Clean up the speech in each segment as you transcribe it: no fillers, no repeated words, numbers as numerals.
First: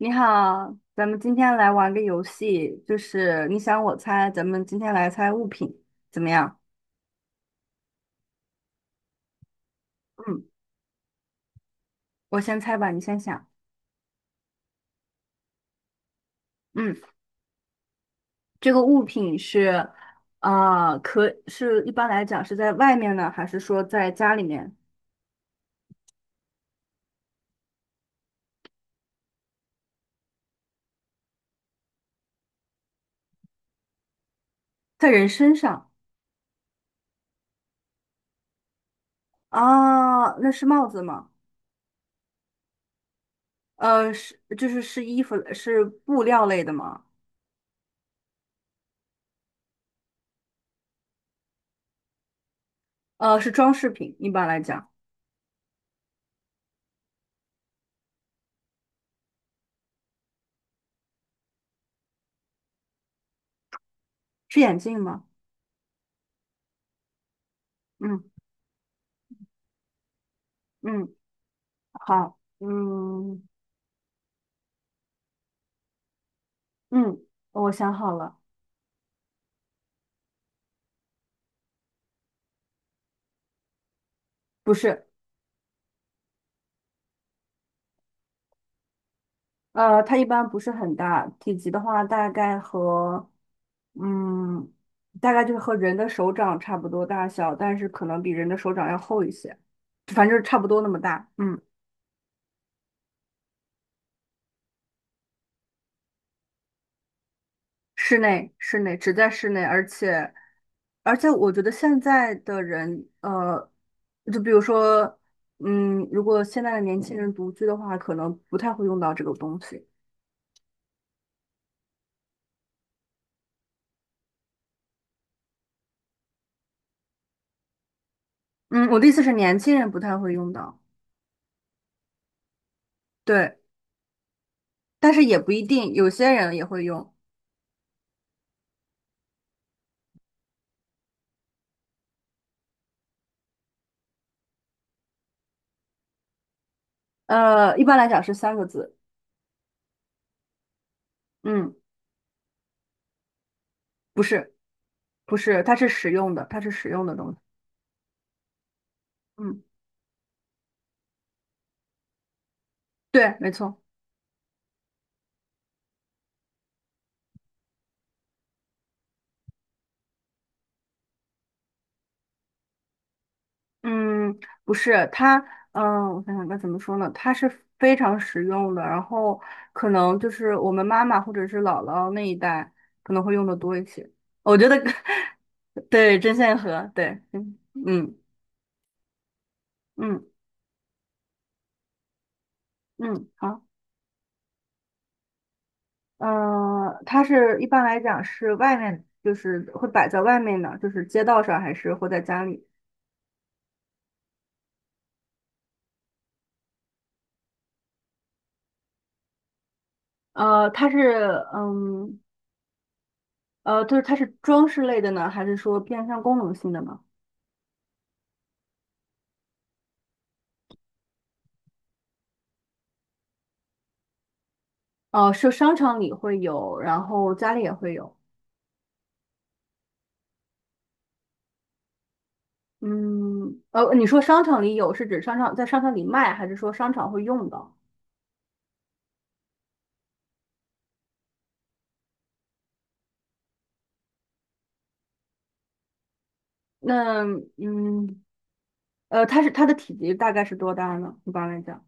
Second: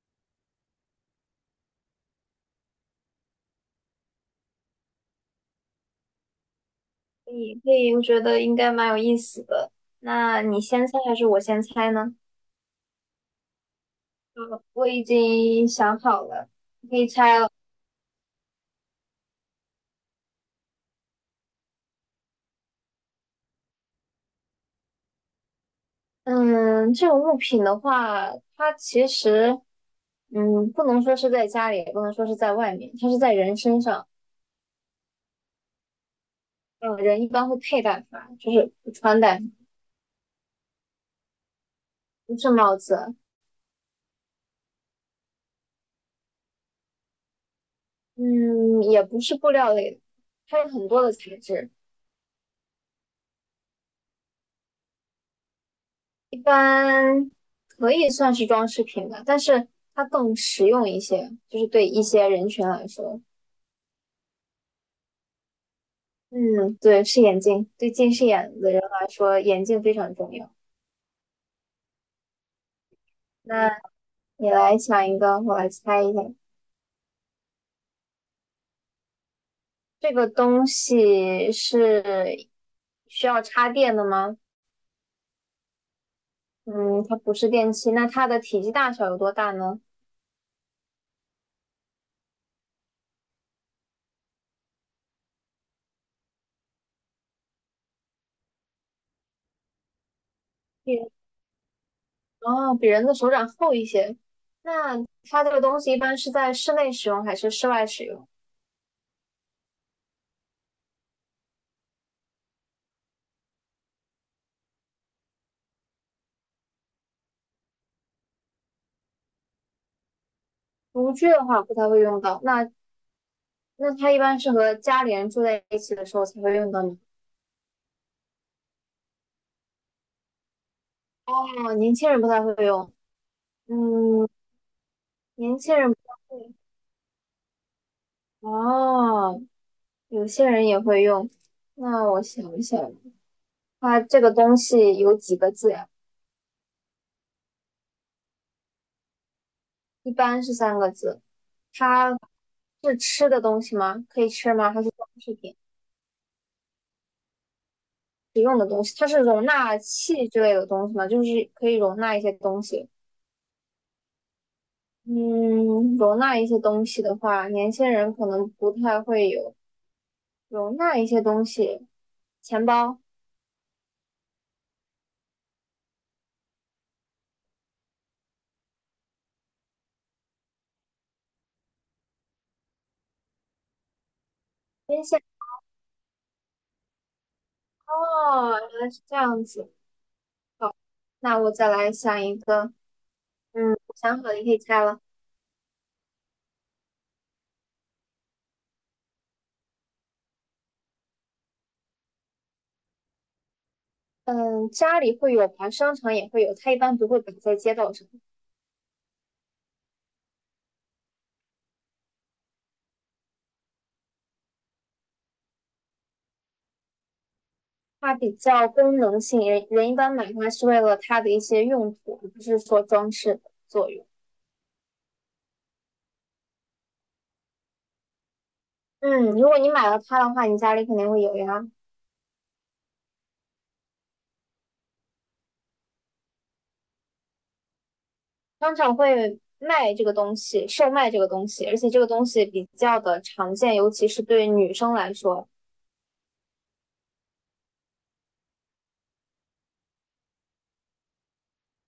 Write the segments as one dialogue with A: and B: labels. A: 你好，咱们今天来玩个游戏，就是你想我猜，咱们今天来猜物品，怎么样？
B: 可以可以，我觉得应该蛮有意思的。那
A: 嗯，
B: 你先猜还是我先猜呢？
A: 我先猜吧，你先想。
B: 我已经想好了，你
A: 嗯，
B: 可以猜了。
A: 这个物品是，啊，可是一般来讲是在外面呢，还是说在家里面，
B: 嗯，这种物品的话，它其实不能说是在家里，也不能说是在外面，它是在人身上。
A: 在人身上？
B: 嗯，人一般会佩戴它，就是穿戴，
A: 啊，那是帽子吗？
B: 不是帽子。
A: 是，就是衣服，是布料类的吗？
B: 嗯，也不是布料类的，它有很多的材质。
A: 是装饰品，一般来讲，
B: 一般可以算是装饰品吧，但是它更实用一些，就是对一些人群来说。
A: 是眼镜吗？
B: 嗯，对，是眼镜，对近
A: 嗯
B: 视眼的人来说，眼镜非常重要。
A: 嗯，好，嗯
B: 那你来想一个，我来猜一下，
A: 嗯，我想好了。
B: 这个东西是需要插电的吗？
A: 不是，
B: 嗯，它不是电器，那它的体积大小有多大呢？
A: 它一般不是很大，体积的话大概和，嗯，大概就是和人的手掌差不多大小，但是可能比人的手掌要厚一些，反正就是差不多那么
B: 比
A: 大。嗯，
B: 哦，比人的手掌厚一些。那它这个东西一般是在室内使用还是室外使
A: 室
B: 用？
A: 内，室内，只在室内，而且，我觉得现在的人，就比如说，如果现在的年轻人独居的话，可能不太会用到这个东西。
B: 独居的话不太会用到，那它一般是和家里人住在一起的时候才会用到呢。
A: 嗯，我的意思是年轻人不太会用到。
B: 哦，年轻人不太会用，
A: 对。
B: 嗯，
A: 但是也不
B: 年
A: 一
B: 轻人
A: 定，
B: 不
A: 有些
B: 太
A: 人
B: 会。
A: 也会用。
B: 哦，有些人也会用。那我想一想，它这个东西有几个字呀？
A: 一般来讲是三个字。
B: 一般是三个字。
A: 嗯，
B: 它是吃的东西吗？可
A: 不
B: 以吃
A: 是，
B: 吗？还是装饰
A: 不
B: 品？
A: 是，它是实用的，它是实用的东西。
B: 使用的东西？它是容
A: 嗯，
B: 纳器之类的东西吗？就是可以容纳一些东西。
A: 对，没错。
B: 嗯，容纳一些东西的话，年轻人可能不太会有容纳一些东西，钱包、
A: 嗯，不是，我想想该怎么说呢？它是非常实用的，然后可能就是我们妈妈或者是姥姥那一代可能会用的多一些。我觉得，
B: 边线。
A: 对，针线盒，对，嗯嗯
B: 哦，原来是这样子。
A: 嗯
B: 好，那我再来想一个。
A: 嗯，好。
B: 嗯，我想好了，你可以猜了。
A: 嗯，它是一般来讲是外面，就是会摆在外面呢，就是街道上还是会在家里？
B: 嗯，家里会有吧，商场也会有，它一般不会摆在街道上，
A: 呃，它是嗯呃，就是它是装饰类的呢，还是说偏向功能性的呢？
B: 它比较功能性，人人一般买它是为了它的一些用途，而不是说装饰的作用。
A: 哦、是商场里会有，然后家里也会有。
B: 嗯，如果你买了它的话，你家里肯定会有呀。
A: 嗯，你说商场里有是指商场在商场里卖，还是说商场会用到？
B: 商场会卖这个东西，售卖这个东西，而且这个东西比较的常见，尤其是对女生来说，
A: 那嗯，它的体积大概是多大呢？一般来讲，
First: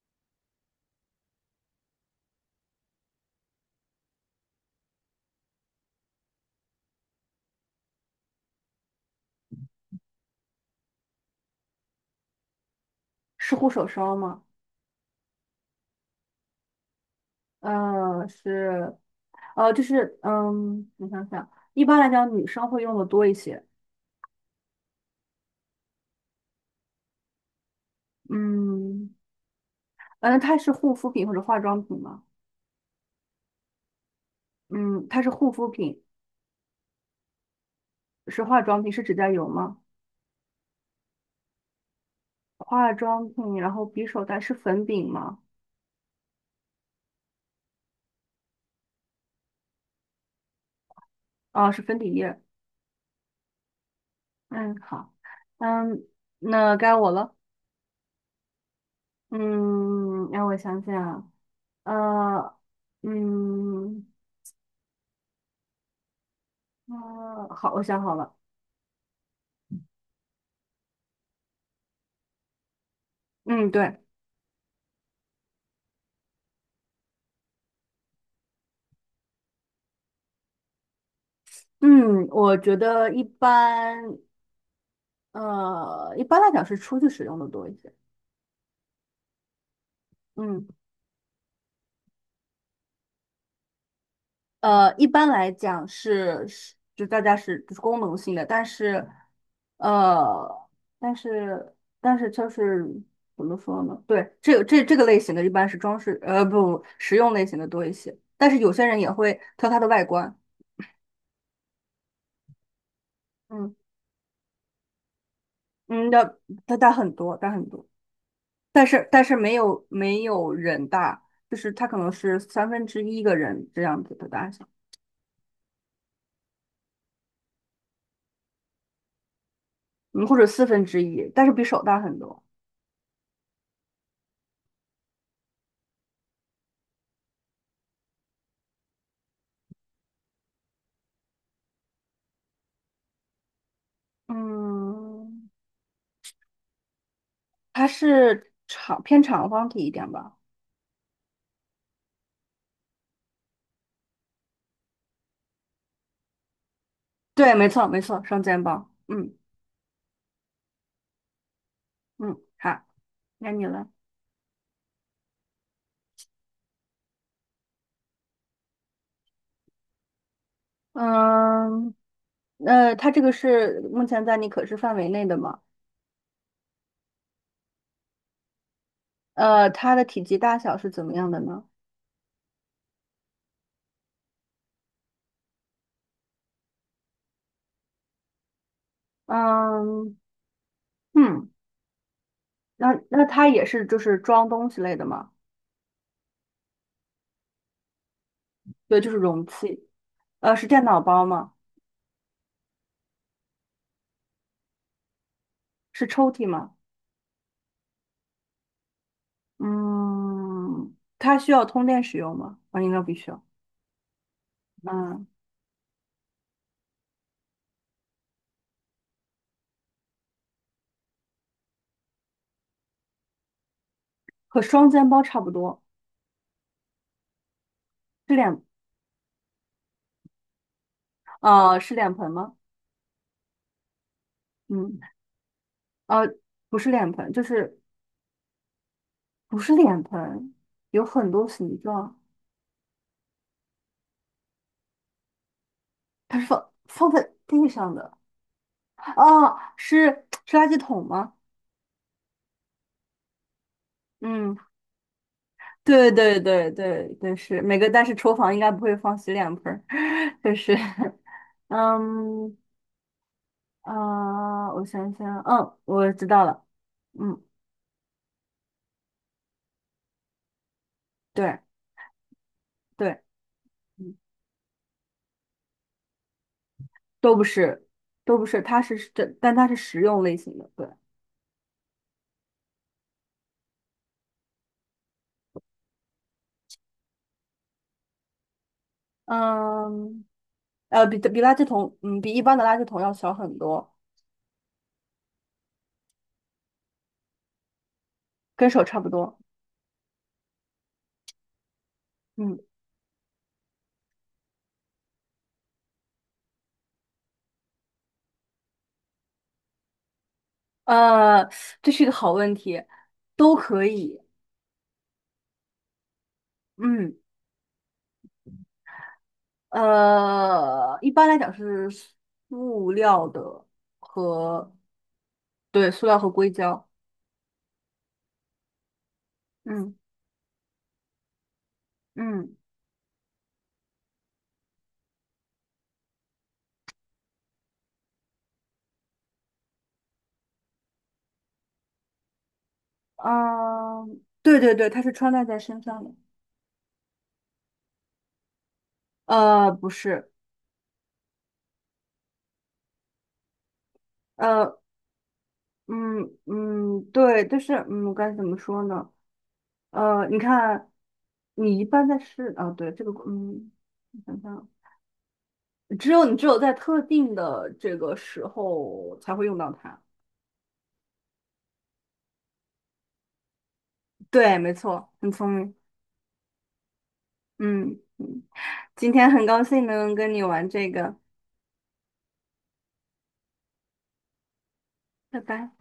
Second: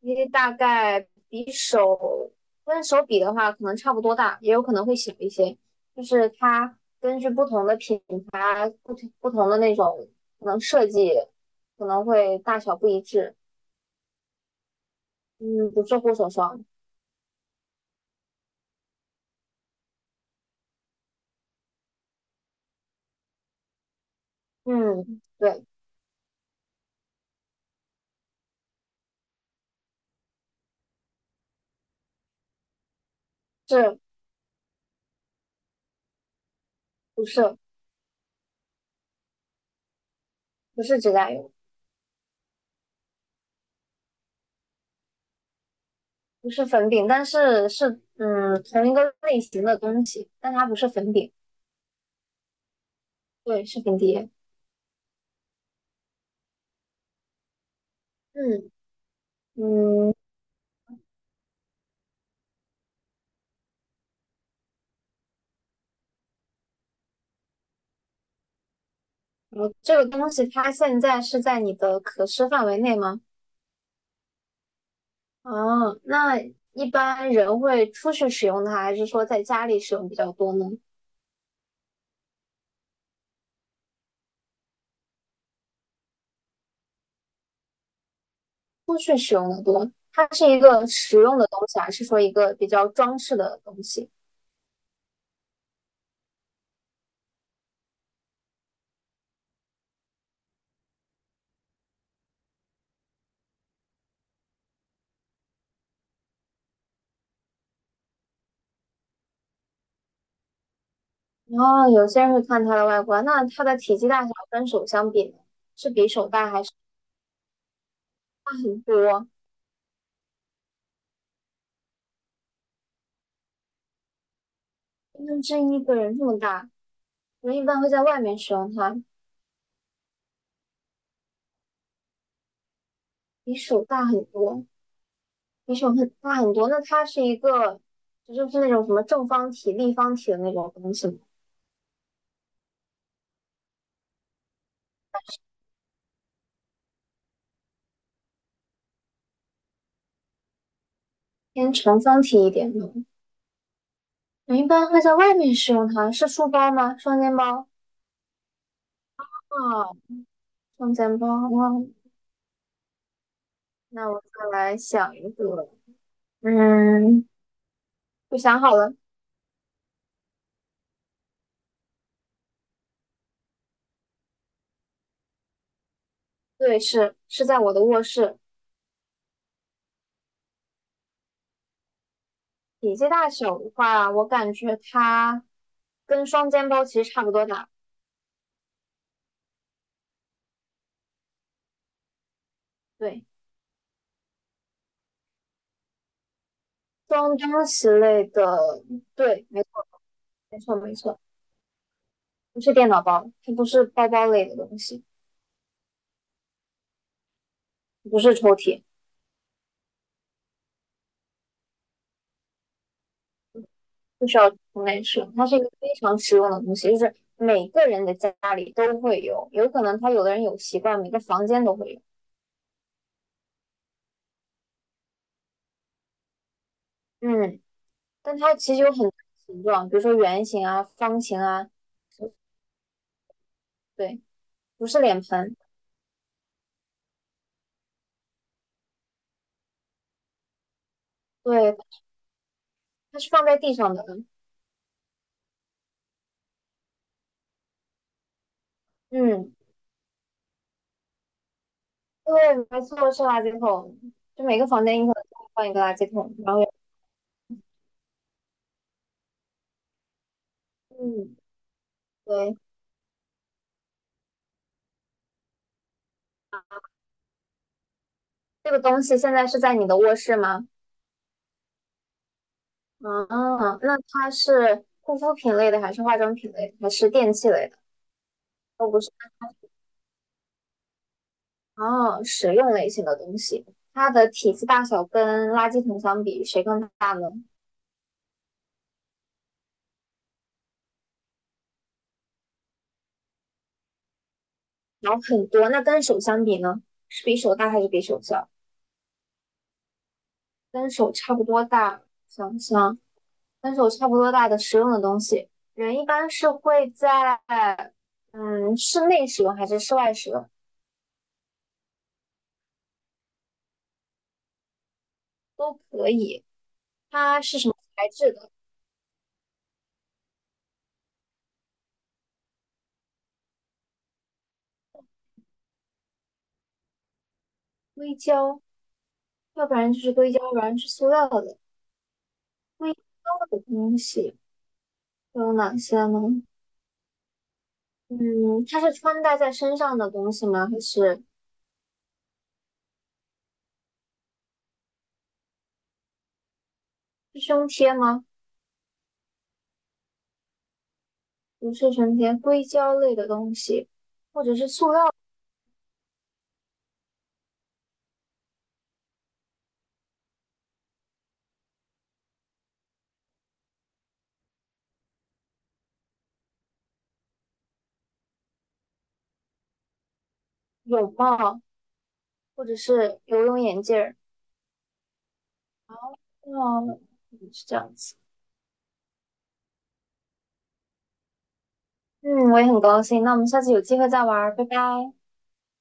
B: 因为大概比手跟手比的话，可能差不多大，也有可能会小一些。就是它根据不同的品牌、不同的那种可能设计，可能会大小不一致。
A: 是护手霜吗？
B: 嗯，不是护手霜，
A: 是。就是我想想，一般来讲女生会用的多一些。
B: 嗯，对，
A: 嗯，嗯，它是护肤品或者化妆品吗？
B: 是
A: 嗯，它是护肤品，
B: 不是
A: 是化妆品，是指甲油吗？
B: 不是指甲油？
A: 化妆品，然后匕首袋是粉饼吗？
B: 不是粉饼，但是是嗯同一个类型的东西，但它不是粉饼，
A: 啊，是粉底液。
B: 对，是粉碟。
A: 嗯，好，嗯，那该我了。
B: 嗯嗯，
A: 嗯，让我想想啊，呃，嗯，好，我想好了。
B: 我这个东西它现在是在你的可视范围内吗？
A: 嗯，对，
B: 啊，那一般人会出去使用它，还是说在家里使用比较多呢？
A: 嗯，我觉得一般来讲是出去使用的多一些。
B: 出去使用的多，它是一
A: 嗯，
B: 个实用的东西，还是说一个比较装饰的东西？
A: 一般来讲是就是功能性的，呃，但是但是就是怎么说呢？对，这个类型的一般是装饰，不，实用类型的多一些。但是有些人也会挑它的外观，
B: 哦，有些人会看它的外观，那它
A: 嗯
B: 的体积大小跟手相比呢，是比
A: 嗯，
B: 手大还是
A: 它大很多，大很多，
B: 很
A: 但是但
B: 多？
A: 是没有人大，就是它可能是三分之一个人这样子的大小。
B: 就真一个人这么大，人一般会在外面使用它，
A: 嗯，或者四分之一，但是比手大很多。
B: 比手大很多，比手很大很多。那它是一个，这就是那种什么正方体、立方体的那种东西吗？
A: 嗯，它是偏长方体一点吧？
B: 偏长方体一点的。人一般会在外面使用它，是书包吗？双肩
A: 对，没
B: 包
A: 错，没错，双肩包。嗯
B: 啊，双肩包哇。
A: 嗯，好，该你了。
B: 那我再来想一个，嗯，我想好了，
A: 嗯，它这个是目前在你可视范围内的吗？
B: 对，是在我的卧室。
A: 它的体积大小是怎么样的呢？
B: 体积大小的话，我感觉它跟双肩包其实差不多大，
A: 嗯嗯，那
B: 对。
A: 它也是就是装东西类的吗？
B: 装东西类的，
A: 对，就是
B: 对，
A: 容
B: 没错，
A: 器。
B: 没
A: 是
B: 错，
A: 电
B: 没
A: 脑
B: 错，
A: 包吗？
B: 不是电脑包，它不是包包类的东西，
A: 是抽屉吗？
B: 不是抽屉，
A: 嗯，它需要通电使用吗？啊，应该不需要。
B: 不需要从内
A: 嗯，
B: 吃，它是一个非常实用的东西，就是每个人的家里都会有，有可能他有的人有习惯，每个房间都会有，
A: 和双肩包差不多，
B: 嗯，
A: 是
B: 但它
A: 脸，
B: 其实有很多形状，比如说圆形啊、方形啊，
A: 是脸盆吗？
B: 对，不是
A: 嗯，
B: 脸盆，
A: 呃，不是脸盆，就是不是脸盆，有很多
B: 对，
A: 形状，
B: 它是放在地上的，
A: 它是放在地上的，
B: 嗯，
A: 哦，是垃圾桶吗？
B: 对，没错，是垃圾桶，就
A: 嗯，
B: 每个房间你可能都会放一个垃圾
A: 对
B: 桶，
A: 对
B: 然后
A: 对对对，是每个，但是厨房应该不会放洗脸盆儿，就是，
B: 嗯。
A: 嗯
B: 对，
A: 我想想，嗯，我知道了，嗯，
B: 这个东西现在是在你的卧室吗？
A: 对对，
B: 嗯，那它是护肤品类的，还是化妆品类的还是电
A: 都不
B: 器类的？
A: 是，都不是，它
B: 都
A: 是
B: 不是。
A: 这，但它是实用类型的，对，
B: 哦，实用类型的东西，它的体积大小跟垃圾桶相比，谁更大呢？
A: 嗯，比垃圾桶，比一般的垃圾桶要小很多，
B: 然后很多，那跟手相比呢？是比手大还是比手小？
A: 跟手差不多，
B: 跟手差不多大，
A: 嗯，
B: 想想跟手差不多大的实用的东西，人一般是会在嗯室内使用还是室外使用
A: 呃，这是一个好问题，都可以，
B: 都可以。
A: 嗯，
B: 它是什么材质的？
A: 一般来讲是塑料的和，对，塑料和硅胶，
B: 硅胶，要不然
A: 嗯
B: 就是硅胶，要不然是塑料的。
A: 嗯
B: 硅胶的东西都有哪些呢？嗯，它是穿戴在身上的东西吗？还是
A: 嗯，对对对，它是穿戴在身上的，
B: 是胸贴吗？
A: 不是。
B: 不是胸贴，硅胶类的东西，或者是
A: 呃，
B: 塑料
A: 嗯，对，就是该怎么说呢？你看，你一般在市啊，对这个，我想想啊，只有你只有在特定的这个时候才会用到它。
B: 泳帽，或者是游泳眼镜儿。
A: 对，没错，很聪明。
B: 哦，嗯是这样
A: 嗯
B: 子。
A: 嗯，今天很高兴能跟你玩这个，
B: 嗯，我也很高兴。那我们下次有机会再玩儿，拜拜。
A: 拜拜。